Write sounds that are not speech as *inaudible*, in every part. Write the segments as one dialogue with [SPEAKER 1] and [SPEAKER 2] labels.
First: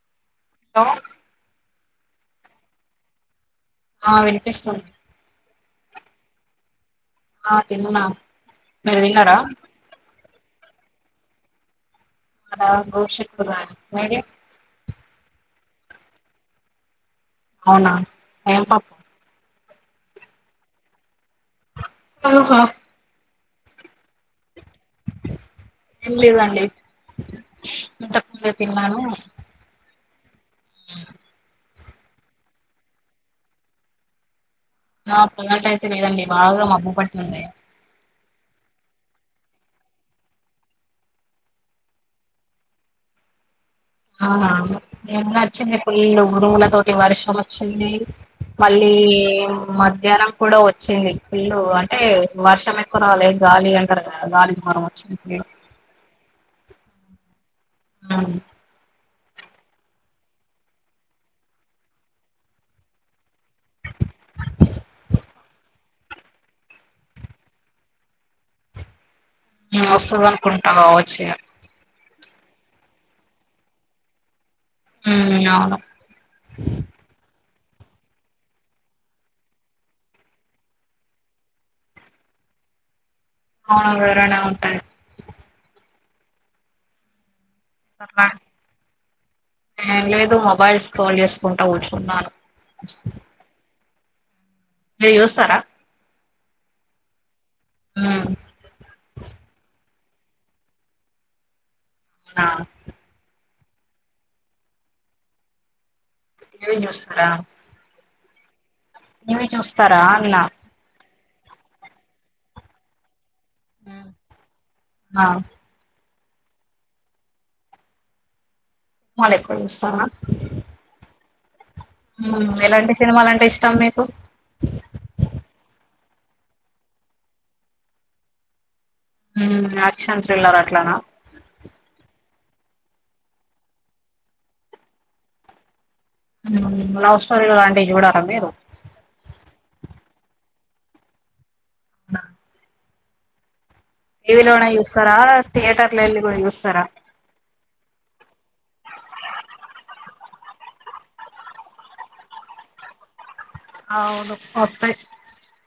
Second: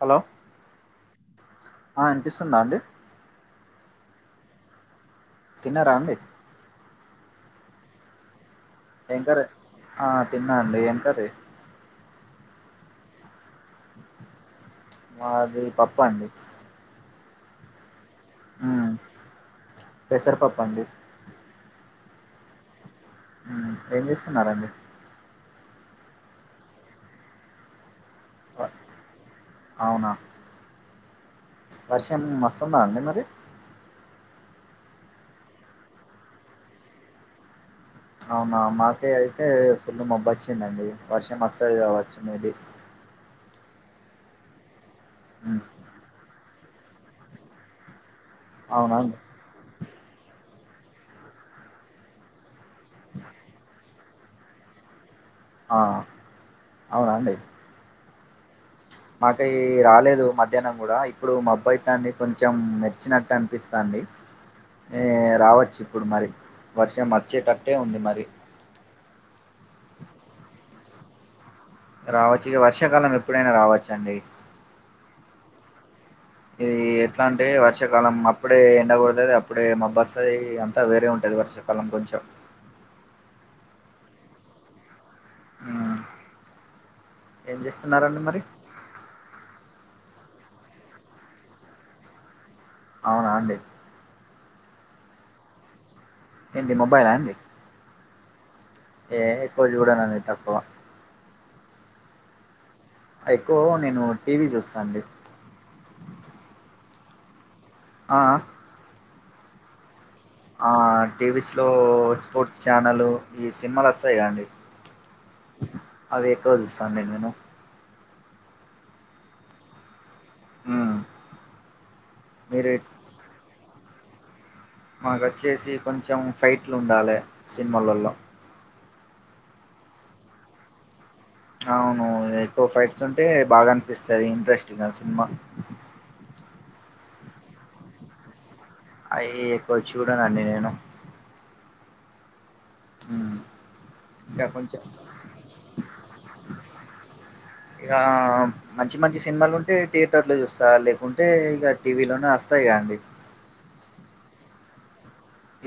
[SPEAKER 1] Hello
[SPEAKER 2] hello
[SPEAKER 1] ఆ ఇనిపిస్తుందా అండి.
[SPEAKER 2] ఆ వినిపిస్తుంది.
[SPEAKER 1] తిన్నరా అండి?
[SPEAKER 2] ఆ తిన్నా. మీరు
[SPEAKER 1] ఎం
[SPEAKER 2] తిన్నారా
[SPEAKER 1] కర్రీ. ఆ తిన్నా అండి. ఎం కర్రీ?
[SPEAKER 2] ఆ గోరుచిక్కుడుకాయ. మీది?
[SPEAKER 1] మాది పప్పు అండి.
[SPEAKER 2] అవునా. ఏం
[SPEAKER 1] ఉమ్
[SPEAKER 2] పప్పు?
[SPEAKER 1] పెసరపప్పు అండి.
[SPEAKER 2] ఆహా
[SPEAKER 1] ఏం చేస్తున్నారండి?
[SPEAKER 2] ఏం లేదండి, ఇంతకముందే
[SPEAKER 1] వ-
[SPEAKER 2] తిన్నాను.
[SPEAKER 1] అవునా
[SPEAKER 2] *inaudible*
[SPEAKER 1] వర్షం వస్తుందా అండి మరి.
[SPEAKER 2] ఆ కొలాయిట అయితే లేదండి బాగా మబ్బు పట్టి ఉంది.
[SPEAKER 1] అవునా మాకేయి అయితే ఫుల్ మబ్బు వచ్చిందండి. వర్షం వస్తది కావచ్చు మే బి.
[SPEAKER 2] ఆ నిన్న
[SPEAKER 1] ఉమ్
[SPEAKER 2] అచ్చింది ఫుల్ ఉరుముల తోటి వర్షం అచ్చింది. మళ్ళీ
[SPEAKER 1] అవునా అండి
[SPEAKER 2] మధ్యాహ్నం కూడా వ చ్చింది ఫుల్లు అంటే వర్షం ఎక్కువ రాలే, గాలి అంటరు కా గాలికి ధూమారం వచ్చింది.
[SPEAKER 1] ఆ అవునా అండి.
[SPEAKER 2] అవును
[SPEAKER 1] మాకేయి రాలేదు మధ్యాహ్నం కూడా. ఇప్పుడు మబ్బు అయితాంది కొంచెం మెర్చినట్టు అనిపిస్తాం ది ఏ రావచ్చు ఇప్పుడు మరి వర్షం అచ్చేటట్టే ఉంది మరి.
[SPEAKER 2] ఆ వస్తదనుకుంట కావచ్చు ఇగా.
[SPEAKER 1] రావచ్చు ఇగ వర్షాకాలం ఎప్పుడైనా రావచ్చండి.
[SPEAKER 2] హ్ అవును.
[SPEAKER 1] ఇది ఎట్లా అంటే వర్షాకాలం అప్పుడే ఎండ కొడుతది, అప్పుడే మబ్బు అస్తది అంతా వేరే ఉంటది వర్షాకాలం కొంచెం.
[SPEAKER 2] అవును వేరేనే ఉంటది.
[SPEAKER 1] ఉమ్, ఏం చేస్తున్నారు అండి
[SPEAKER 2] అట్లా
[SPEAKER 1] మరి.
[SPEAKER 2] ప్పుడు మొబైల్ స్రోల్ చేసుకుంట కూర్చున్నాను.
[SPEAKER 1] అవునా అండి.
[SPEAKER 2] ఇవి చూస్తారా
[SPEAKER 1] ఏంటి మొబైల్ అండి
[SPEAKER 2] ఆ
[SPEAKER 1] ఏ ఎక్కువ చూడనండి తక్కువ
[SPEAKER 2] నా
[SPEAKER 1] ఎక్కువ నేను టీవీ చూస్తా అండి
[SPEAKER 2] టీ చూస్తారా
[SPEAKER 1] ఆ
[SPEAKER 2] ఇవి చూస్తారా అన్నా
[SPEAKER 1] ఆ టీవీస్ లో స్పోర్ట్స్ ఛానలు ఈ సినిమాల్లో
[SPEAKER 2] హ్మ్
[SPEAKER 1] వస్తాయి కదా అండి
[SPEAKER 2] ఆ
[SPEAKER 1] అవి ఎక్కువ చూస్తా అండి నేను
[SPEAKER 2] మాల్ ఎక్కువ చూస్తావా
[SPEAKER 1] ఆ
[SPEAKER 2] ఎలాంటి సినిమాలంటే ఇష్టం మీకు
[SPEAKER 1] మాకు వచ్చేసి కొంచెం ఫైట్లు ఉండలే సినిమలలో
[SPEAKER 2] యాక్షన్ థ్రిల్లర్ అట్లానా
[SPEAKER 1] అవును ఎక్కువ ఫైట్స్ ఉంటే బాగా అనిపిస్తది ఇంట్రెస్టింగ్ సినిమా
[SPEAKER 2] లవ్ స్టోరీ లాంటివి చూడారా మీరు
[SPEAKER 1] అయి ఎక్కువ చూడంనండి నేను
[SPEAKER 2] అవునా?
[SPEAKER 1] హ
[SPEAKER 2] టీవీలోనే చూస్తారా థియేటర్లు వెళ్ళి కూడా చూస్తారా
[SPEAKER 1] ఇక మంచి మంచి సినిమాలు ఉంటే థియేటర్ లో చూస్తా లేకుంటే ఇక టీవీలోనే వస్తాయి కా అండి
[SPEAKER 2] అవును వస్తాయి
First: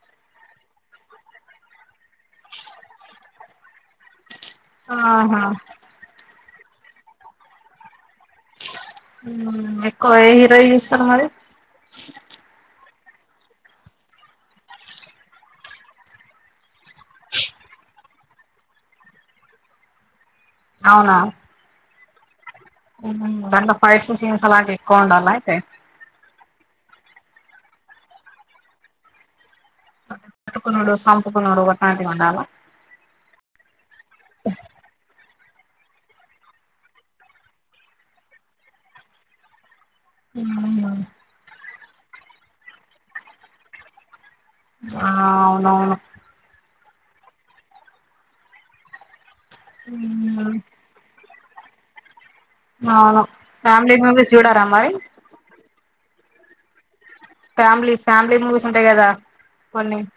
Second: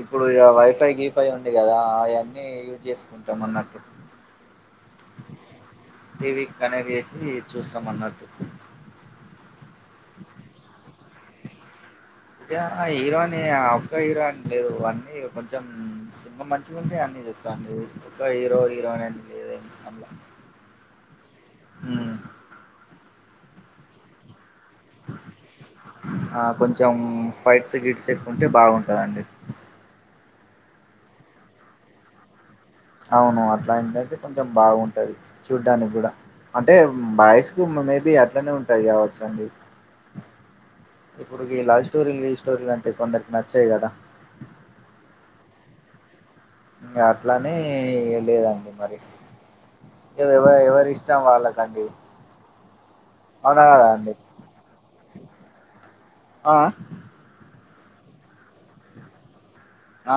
[SPEAKER 1] ఇప్పుడు ఇగ వైఫై గీఫై ఉంది కదా అయ్యన్నీ యూజ్ చేసుకుంటాం అన్నట్టు
[SPEAKER 2] ఆహా
[SPEAKER 1] టీవీకి కనెక్ట్ చేసి చూస్తాం అన్నట్టు
[SPEAKER 2] ఎక్కువ ఏ హీరోయి చూస్తారు మరి
[SPEAKER 1] గా ఆ హీరో ని ఆ ఒక్క హీరో అండి లేదు అన్నీ కొంచెం సినిమా మంచిగా ఉంటే అన్నీ చూస్తాం హీరో హీరోనే అంటిద
[SPEAKER 2] అవునా
[SPEAKER 1] అ
[SPEAKER 2] దాంట్లో ఫైట్స్ సీన్స్ అలాగే ఎక్కువ ఉండాల అయితే
[SPEAKER 1] ఆ కొంచెం ఫైట్స్ గిట్స్ ఎట్టుకుంటే బాగుంటదండి
[SPEAKER 2] కటుకున్నోడు సంపుకున్నోడు అట్లాంటివి ఉండాల
[SPEAKER 1] అవును అట్లాంటియితే కొంచెం బాగుంటది చూడ్డానికి కూడా అంటే బాయ్స్ కి మేబీ అట్లనే ఉంటది కావచ్చు అండి ఇప్పుడు గీ లవ్ స్టోరీలు ఈ స్టోరీలు అంటే కొందరికి నచ్చాయి కదా
[SPEAKER 2] ఆ అవునవును
[SPEAKER 1] అట్లానే లేదండి మరి ఎవ
[SPEAKER 2] ఉమ్,
[SPEAKER 1] ఎవరి ఇష్టం వాళ్ళకి రండి
[SPEAKER 2] అవును ఫ్యామలీ మెంబెర్స్ చూడరా మరి
[SPEAKER 1] ఆ
[SPEAKER 2] ఫ్యామిలీ ఫ్యామిలీ మూవీస్ ఉంటాయి కదా కొన్ని
[SPEAKER 1] ఆ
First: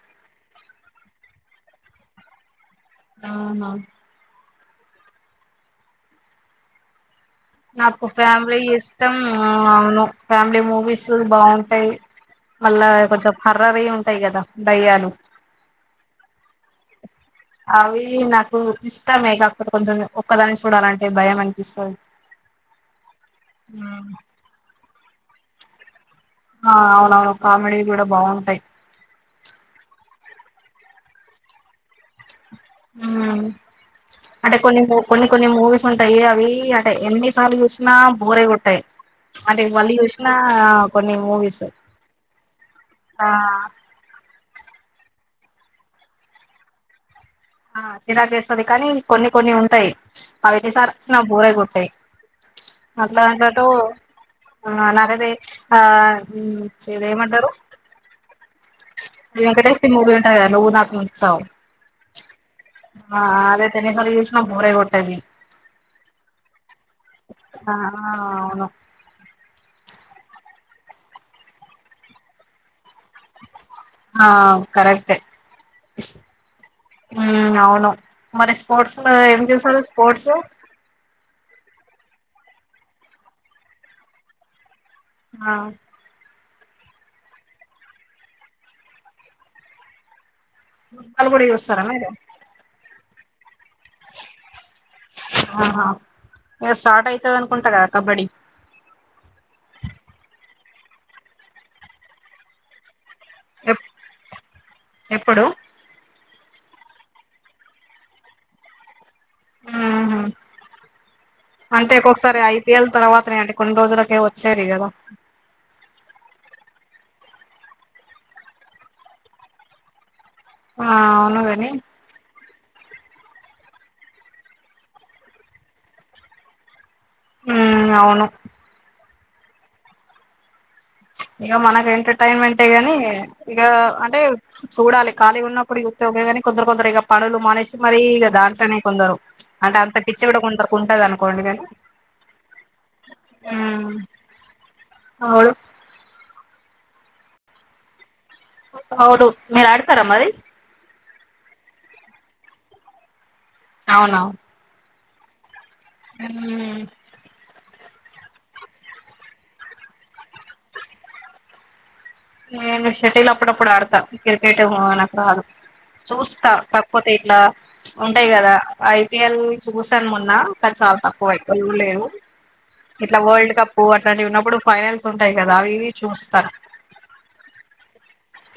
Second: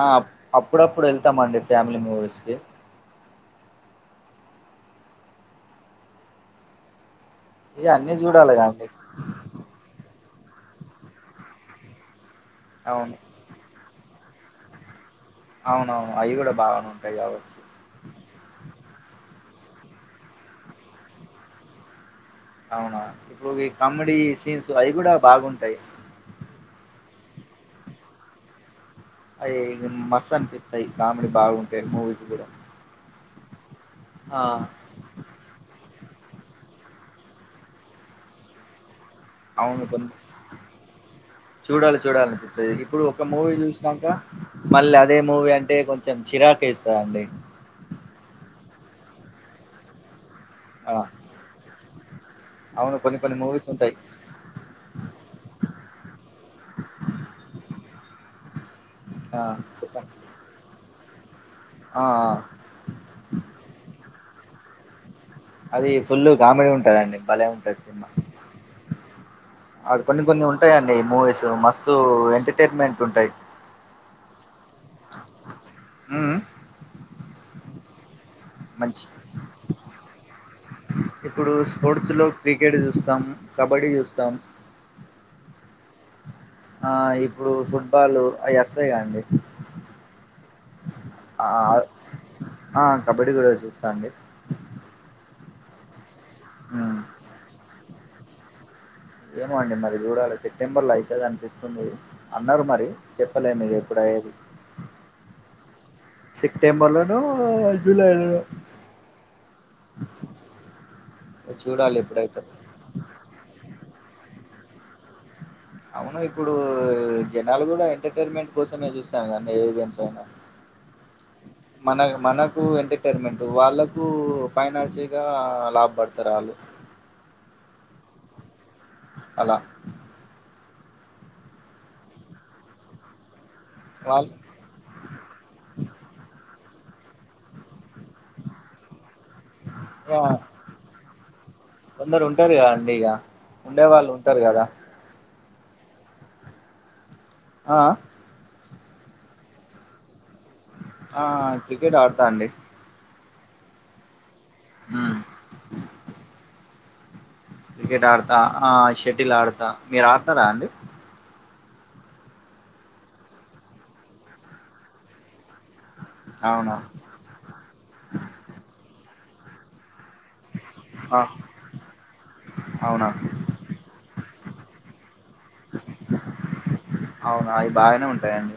[SPEAKER 1] అప్పుడప్పుడు వెళ్తామండి ఫ్యామిలీ మూవీస్ కి
[SPEAKER 2] అవునా
[SPEAKER 1] ఇగ
[SPEAKER 2] నాకు
[SPEAKER 1] అన్నీ చూడాలి
[SPEAKER 2] ఫ్యామిలీ
[SPEAKER 1] కదండి
[SPEAKER 2] ఇష్టం అవును ఫ్యామిలీ మూవీస్ బాగుంటాయి మళ్ళ
[SPEAKER 1] అవును
[SPEAKER 2] కొంచెం హర్రర్వి ఉంటాయి కదా దయ్యాలు
[SPEAKER 1] అవునవును అవి కూడా బాగానే ఉంటాయి కాబట్టి
[SPEAKER 2] అవి నాకు ఇష్టమే కాక్పోతే కొంచెం ఒక్కదాని చూడాలంటే భయం అనిపిస్తాది
[SPEAKER 1] అవునా ఇప్పుడు కామెడీ సీన్స్ అవి కూడా బాగుంటాయి
[SPEAKER 2] ఆ అవునవును కామెడీ కూడా బాగుంటాయి
[SPEAKER 1] అయ్యాయా మస్త్ అనిపిస్తాయి కామెడీ బాగుంటాయి మూవీస్ కూడా
[SPEAKER 2] హ్మ్
[SPEAKER 1] ఆ
[SPEAKER 2] అంటే కొన్ని కొన్ని కొన్ని మూవీస్ ఉంటాయి అవి అంటే ఎన్నిసార్లు చూసినా బోరే కొట్టాయి అంటే
[SPEAKER 1] అవును
[SPEAKER 2] మళ్ళీ
[SPEAKER 1] కొన్ని
[SPEAKER 2] చూసిన కొన్ని మూవీస్
[SPEAKER 1] చూడాలి చూడాలనిపిస్తుంది ఇప్పుడు ఒక
[SPEAKER 2] ఆ
[SPEAKER 1] మూవీ చూసినాక మళ్ళ అదే మూవీ అంటే కొంచెం చిరాకు ఎస్తాదండి
[SPEAKER 2] ఆ చిరాక్ ఎస్తాది కానీ కొన్ని కొన్ని ఉంటాయి అవి ఏన్నిసార్
[SPEAKER 1] ఆ
[SPEAKER 2] వచ్చిన బోరె కొట్టాయ్
[SPEAKER 1] అవును కొన్ని
[SPEAKER 2] అట్లా
[SPEAKER 1] కొన్ని మూవీస్
[SPEAKER 2] అంటట్టావ్
[SPEAKER 1] ఉంటాయి
[SPEAKER 2] ఆ నాకైతే ఆ హ్మ్ చెదేయ్మంటారు
[SPEAKER 1] ఆ
[SPEAKER 2] వెంకటేష్కి మూవీ
[SPEAKER 1] చెప్పండి.
[SPEAKER 2] ఉంటాయి కదా నువ్వు నాకు చ్చావ్
[SPEAKER 1] ఆ ఆ.
[SPEAKER 2] అదైతేనె ఎన్ని సార్లు చుసిన బోరే కొట్టది
[SPEAKER 1] అది ఫుల్ కామెడీ ఉంటదండి భలే
[SPEAKER 2] ఆ
[SPEAKER 1] ఉంటది సినిమా
[SPEAKER 2] అవును
[SPEAKER 1] అవి కొన్ని కొన్ని ఉంటాయిండి మూవీస్ మస్తు ఎంటర్టైన్మెంట్ ఉంటాయి
[SPEAKER 2] ఆ కరెక్టే
[SPEAKER 1] మ్మ్
[SPEAKER 2] అవును మరి స్పోర్ట్స్
[SPEAKER 1] మంచి
[SPEAKER 2] లో ఏం చేసారు స్పోర్ట్స్
[SPEAKER 1] స్పోర్ట్స్లో క్రికెట్ చూస్తాం కబడ్డీ చూస్తాం
[SPEAKER 2] ఆ
[SPEAKER 1] ఆ ఇప్పుడు ఫుట్బాలు అవి వస్తాయా అండి
[SPEAKER 2] *unintelligible* చూస్తారన్నా ఇది
[SPEAKER 1] ఆ కబడ్డీ కూడా చూస్తా అండి
[SPEAKER 2] ఆహా ఇక
[SPEAKER 1] హ్మ్.
[SPEAKER 2] స్టార్ట్ అయ్తాది అనుకుంటా కదా కబడ్డీ
[SPEAKER 1] ఏమో అండి మరి చూడాలి సెప్టెంబర్ లో అయితుంది అనిపిస్తుంది అన్నారు మరి చెప్పలేను ఇక
[SPEAKER 2] ఎప్
[SPEAKER 1] ఎప్పుడయ్యేది
[SPEAKER 2] ఎప్పుడు
[SPEAKER 1] సెప్టెంబర్ లోను జులైలోను
[SPEAKER 2] హ్మ్ హు అంటే
[SPEAKER 1] చూడాలి
[SPEAKER 2] ఒక్కొసారి
[SPEAKER 1] ఎప్పుడైతదో
[SPEAKER 2] ఐపీఎల్ తర్వాతనే అంటే కొన్ని రోజుల ఏ వచేరి కదా
[SPEAKER 1] అవును ఇప్పుడు జనాలు కూడా ఎంటర్టైన్మెంట్ కోసమే చూస్తాన్నారు కద ఏనేన్స్ అయినా
[SPEAKER 2] ఆ అవునుగని
[SPEAKER 1] టు ఎంటర్టైన్మెంట్ వాళ్ళకు ఫైనాన్షియల్ గా లాభ పడతారు ఆళ్ళు
[SPEAKER 2] ఉమ్ అవును
[SPEAKER 1] అలా
[SPEAKER 2] ప్చ్ ఇగ మనకి ఎంటర్టైన్మెంట్ ఏ గనీ ఇగ అంటే
[SPEAKER 1] వాళ్ళు
[SPEAKER 2] చూడాలి ఖాళీ ఉన్నప్పుడు ఇగ ఒత్తే గాని కొందరు కొందరు ఇక పనులు మానేసి మరీ దాంట్లోనే కొందరు అంటే అంత పిచ్చ కూడా కొరుంటంది అనుకోండి కానీ
[SPEAKER 1] కొందరు ఉంటారు గా అండి ఇక ఉండే వాళ్ళు ఉంటారు కదా
[SPEAKER 2] అవును
[SPEAKER 1] ఆ ఆ
[SPEAKER 2] అవును మీరు ఆడుతారా మరి
[SPEAKER 1] ఆ క్రికెట్ ఆడతా అండి
[SPEAKER 2] అవునా
[SPEAKER 1] ఆ
[SPEAKER 2] ఉమ్
[SPEAKER 1] క్రికెట్ ఆడతా షెటిల్ ఆ ఆడతా మీరు ఆడతారా అండి
[SPEAKER 2] ఎ షెటీలు అప్పుడప్పుడు ఆడతా క్రికెట్ నాకురాదు చూస్తా
[SPEAKER 1] అవునా
[SPEAKER 2] కాకపోతే ఇట్లా ఉంటాయి కదా ఐపిఎల్ చూస్తా న్నా కా చాలా
[SPEAKER 1] ఆ
[SPEAKER 2] తక్కువ వైకులు లేదు
[SPEAKER 1] అవునా
[SPEAKER 2] ఇట్లా వరల్డ్ కప్పు అట్లాంటివి ఉన్నప్పుడు ఫైనాన్స్ ఉంటాయి కదా అవివి చూస్తారు
[SPEAKER 1] అవునా అయి బాగానే ఉంటాయండి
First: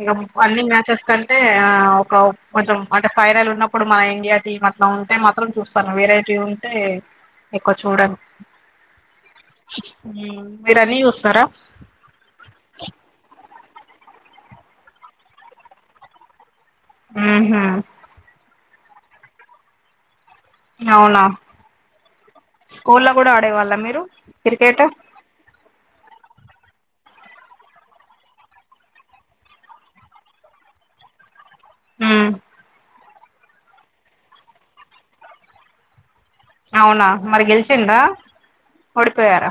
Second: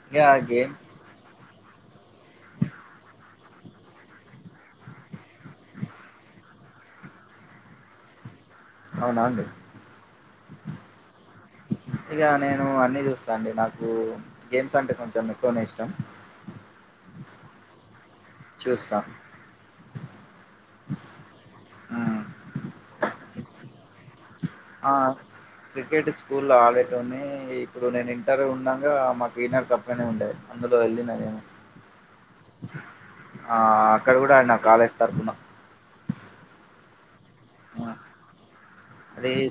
[SPEAKER 2] ఇగ
[SPEAKER 1] ఇక
[SPEAKER 2] అన్ని
[SPEAKER 1] గేమ్
[SPEAKER 2] మ్యాచెస్ కంటే ఆ, ఒక కొంచెం అంటే ఫైనల్ ఉన్నప్పుడు మన ఇండియా టీమ్ అట్లా ఉంటే మాత్రం చూస్తాను వేరే టీమ్ ఉంటే ఎక్కువ చూడను
[SPEAKER 1] అవునా
[SPEAKER 2] మీర అన్ని చూస్త
[SPEAKER 1] ఇగ నేను అన్ని చూస్తా అండి నాకు నాకు గేమ్స్ అంటే కొంచెం ఎక్కువనే ఇష్టం
[SPEAKER 2] ఉహు
[SPEAKER 1] చూస్తా
[SPEAKER 2] అవునా
[SPEAKER 1] మ్మ్
[SPEAKER 2] స్కూల్ లో కూడా ఆడేవాళ్ళ మీరు క్రికెట్
[SPEAKER 1] ఆ క్రికెట్ స్కూల్లో ఆడేటోడినీ ఇప్పుడు నేను ఇంటర్ ఉండంగా మాకు ఇన్నర్ తప్పనే ఉండేది అందులో వెళ్ళినదేమో
[SPEAKER 2] ఉ
[SPEAKER 1] ఆ అక్కడ కూడా అడిన కాలేజ్ తరుపున
[SPEAKER 2] అవునా మరి గెలిచిండ ఓడిపోఇండ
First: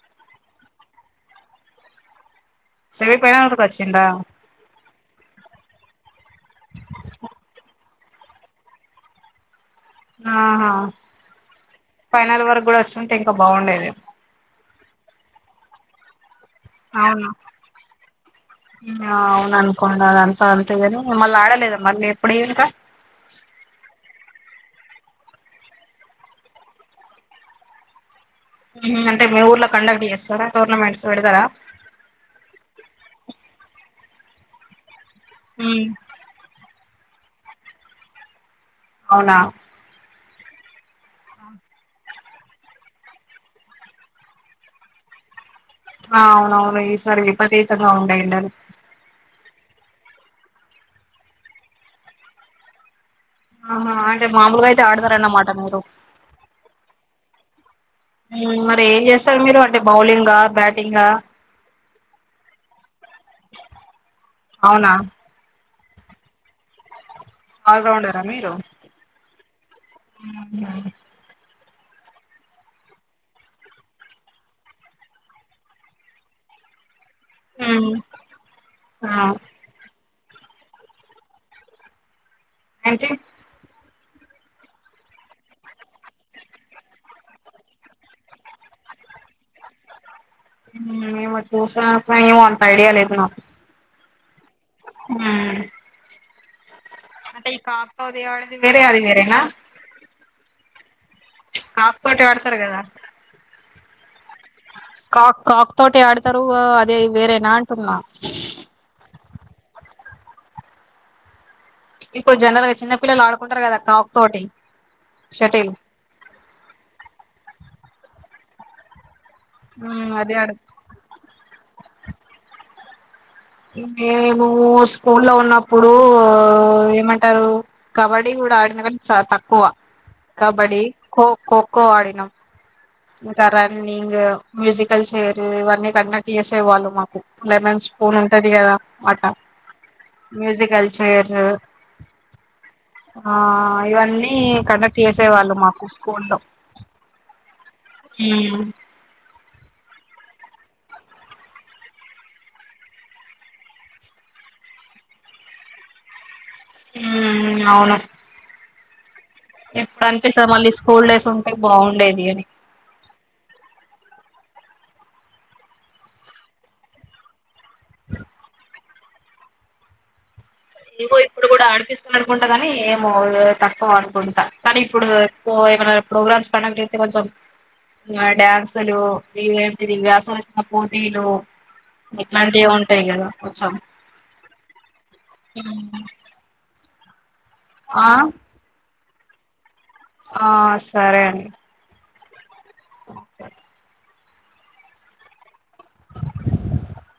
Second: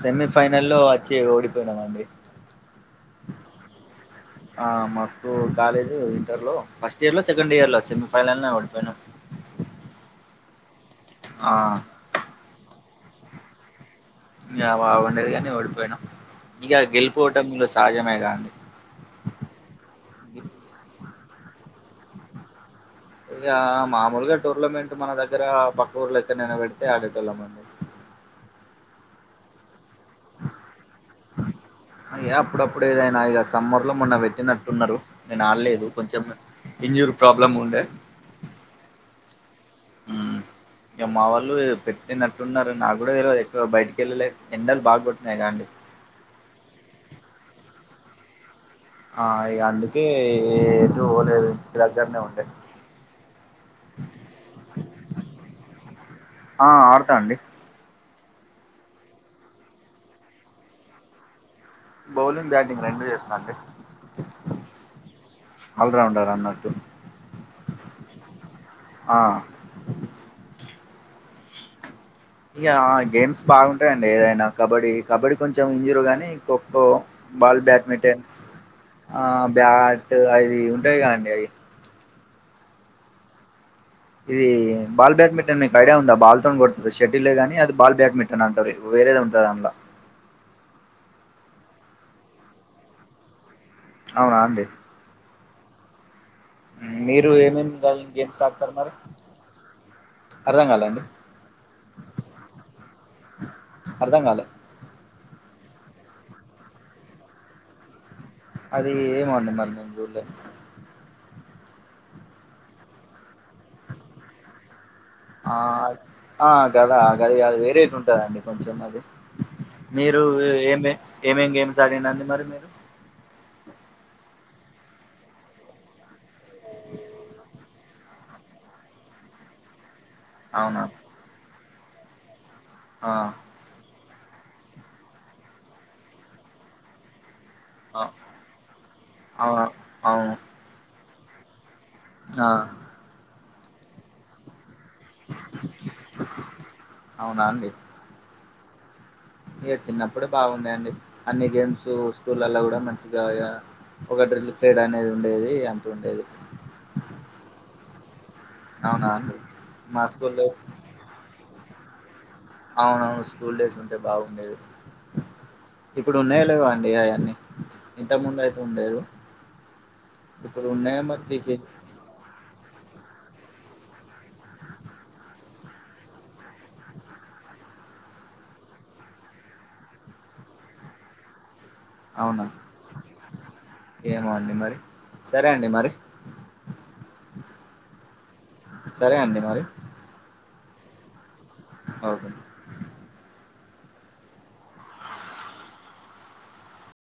[SPEAKER 1] సెమీ ఫైనల్ లో వచ్చి ఓడిపోయినామండి
[SPEAKER 2] సెమీ ఫైనల్ వరకు వచ్చిండా
[SPEAKER 1] ఆ మా స్కూల్ కాలేజ్ ఇంటర్ లో ఫస్ట్ ఇయర్ లో సెకండ్ ఇయర్ లో సెమిఫైనల్ లో వోడిపోయినాం
[SPEAKER 2] ఆహా
[SPEAKER 1] ఆ
[SPEAKER 2] ఫైనల్ వరకు కూడా వచ్చుంటే ఇంకా బావుండేది
[SPEAKER 1] యా బాగుండేది కాని ఓడిపోయినం
[SPEAKER 2] అవును ఆ అవుననుకొండి అది అంత అంతేగాని మళ్ళ ఆడలేదా మళ్ళీ ఎప్పుడు ఇంకా
[SPEAKER 1] ఇగ మాముూలుగా టోర్నమెంట్ మన దగ్గర పక్కఊర్లో ఎక్కడైనా పెడితే అడేటోళ్ళమండి
[SPEAKER 2] అంటే మీ ఊర్లో కండక్ట్ చేస్తారా టోర్నమెంట్స్ పెడతారా
[SPEAKER 1] అ అప్పుడప్పుడు ఏదైనా ఇక సమ్మర్ లో మొన్న పెట్టినట్టున్నారు నేను
[SPEAKER 2] ఉమ్
[SPEAKER 1] ఆడలేదు కొంచెం ఇంజూర్ ప్రాబ్లెమ్ ఉండే
[SPEAKER 2] అవునా
[SPEAKER 1] ఉ ఇగ మా వాళ్ళు పెట్టినట్టున్నారు నాకు కూడా తెలువదు బయటకి వెళ్ళలేదు ఎండలు బాగు కొట్టిన్నాయికాండి
[SPEAKER 2] ఆ అవునవును ఈసారి విపరీతంగా ఉన్నాయి ఎండలు
[SPEAKER 1] ఆ ఇగ అందుకే ఏడికి పోలేదు ఇంటి దగ్గరనే ఉండే
[SPEAKER 2] ఆహా అంటే మామూలుగా అయితే ఆడతారన్నమాట మీరు
[SPEAKER 1] తా అండి
[SPEAKER 2] ఉమ్ మరి ఏం జేస్తరు మీరు అంటే బౌలింగ్ గా బ్యాటింగ్ గా
[SPEAKER 1] బౌలింగ్ బ్యాటింగ్ రెండు చేస్తా అండి
[SPEAKER 2] అవునా
[SPEAKER 1] ఆల్ రౌండర్ అన్నట్టు
[SPEAKER 2] ఆల్ రౌండర్ ఆ మీరు
[SPEAKER 1] ఆ ఇగ గేమ్స్ బాగుంటాయండి ఏదైనా కబడ్డీ కబడ్డీ కొంచెం ఇరు గానీ ఖోఖో బాల్
[SPEAKER 2] ఉమ్
[SPEAKER 1] బ్యాడ్మింటన్ ఆ బ్యాట్ అది ఉంటాయిగా అండి అది
[SPEAKER 2] అంటే
[SPEAKER 1] ఇది బాల్ బ్యాడ్మింటన్ మీకు ఐడియా ఉందా బాల్ తో కొడతారు షటిలే గానీ అది బాల్ బ్యాడ్మింటన్ అంటారు వేరేది ఉంటది అల్ల
[SPEAKER 2] ఏమో చూసాకాని ఏమో అంత ఐడియా లేదు నాకు
[SPEAKER 1] అవునా అండి
[SPEAKER 2] *inaudible*
[SPEAKER 1] మీరు
[SPEAKER 2] అంటే ఈ
[SPEAKER 1] ఏమేమి
[SPEAKER 2] కాక్ బాల్
[SPEAKER 1] గేమ్స్
[SPEAKER 2] ఆడేది
[SPEAKER 1] ఆడతారు
[SPEAKER 2] వేరే
[SPEAKER 1] మరి
[SPEAKER 2] అది వేరేనా
[SPEAKER 1] అర్థం కాలేండి
[SPEAKER 2] కాక్ తోటి ఆడతరు గదా
[SPEAKER 1] అర్ధం గాలే
[SPEAKER 2] కాక్ తోటి ఆడతరు అదే వేరేనా అంటున్నా
[SPEAKER 1] అది ఏమో అండి మరి నేన్ జూడలే
[SPEAKER 2] ఇప్పుడు జనరల్ గా చిన్న పిల్లలు ఆడుకుంటారు గదా కాక్ తోటి
[SPEAKER 1] ఆ
[SPEAKER 2] షటిల్
[SPEAKER 1] ఆ గదా గది గాదు వేరే ఉంటదండి కొంచెం అది
[SPEAKER 2] మ్
[SPEAKER 1] మీరు
[SPEAKER 2] అదే ఆడు
[SPEAKER 1] ఏమ్ ఏమేమి గేమ్స్ ఆడిర్రు అండి మరి మీరు
[SPEAKER 2] మేము స్కూల్ లో ఉన్నప్పుడు ఏమంటారు కబడ్డీ గూడా ఆడిన గానీ చానా తక్కువ
[SPEAKER 1] అవునా
[SPEAKER 2] కబడ్డీ ఖో ఖోఖో ఆడినం
[SPEAKER 1] ఆ
[SPEAKER 2] ఇంకా రన్నింగ్ మ్యూజికల్ చేర్ ఇవన్నీ కండక్ట్ చేసేవాళ్ళు మాకు లెమన్స్ స్పూన్ ఉంటది కదా ఆట
[SPEAKER 1] అవును అవును
[SPEAKER 2] మ్యూజికల్ చైర్స్
[SPEAKER 1] ఆ!
[SPEAKER 2] ఆ ఇవన్నీ కండక్ట్ చేసే వాళ్ళు మాకు స్కూల్లో ఉమ్
[SPEAKER 1] ఇగ చిన్నప్పుడే బాగుండే అండి అన్ని గేమ్స్ స్కూల్లల్ల గూ డా మంచిగా ఇగ ఒక డ్రిల్ పిరేడ్ అనేది ఉండేది అంత ఉండేది
[SPEAKER 2] ఉమ్ అవును
[SPEAKER 1] అవునా అండి మా
[SPEAKER 2] ఇప్పుడు
[SPEAKER 1] స్కూల్లో
[SPEAKER 2] అనిపిస్తది మళ్ళీ స్కూల్ డేస్ ఉంటే బాగుండేది అని
[SPEAKER 1] అవునవును స్కూల్ డేస్ ఉంటే బాగుండేది ఇప్పుడు ఉన్నాయో లేవో అండి అయన్నీ ఇంత ముందు అయితే ఉండేది
[SPEAKER 2] ఇగో
[SPEAKER 1] మరి
[SPEAKER 2] ఇప్పుడు గూడా
[SPEAKER 1] తీసేసి
[SPEAKER 2] ఆడిపిస్తుందనుకుంటా గాని ఏమో తక్కువ అనుకుంటా కానీ ఇప్పుడు ఎక్కువ ఏమైనా ప్రోగ్రామ్స్ పనంటేతే కొంచెం మా డ్యాన్సులు ఇగ ఏంటిది వ్యాసరచన పోటీలు
[SPEAKER 1] అవునా
[SPEAKER 2] ఇట్లాంటివి ఉంటయ్ గదా కొంచం
[SPEAKER 1] ఏమో అండి మరి సరే అండి మరి
[SPEAKER 2] ఆ
[SPEAKER 1] సరే అండి మరి
[SPEAKER 2] ఆ సరే అండి
[SPEAKER 1] ఓకే
[SPEAKER 2] ఓకే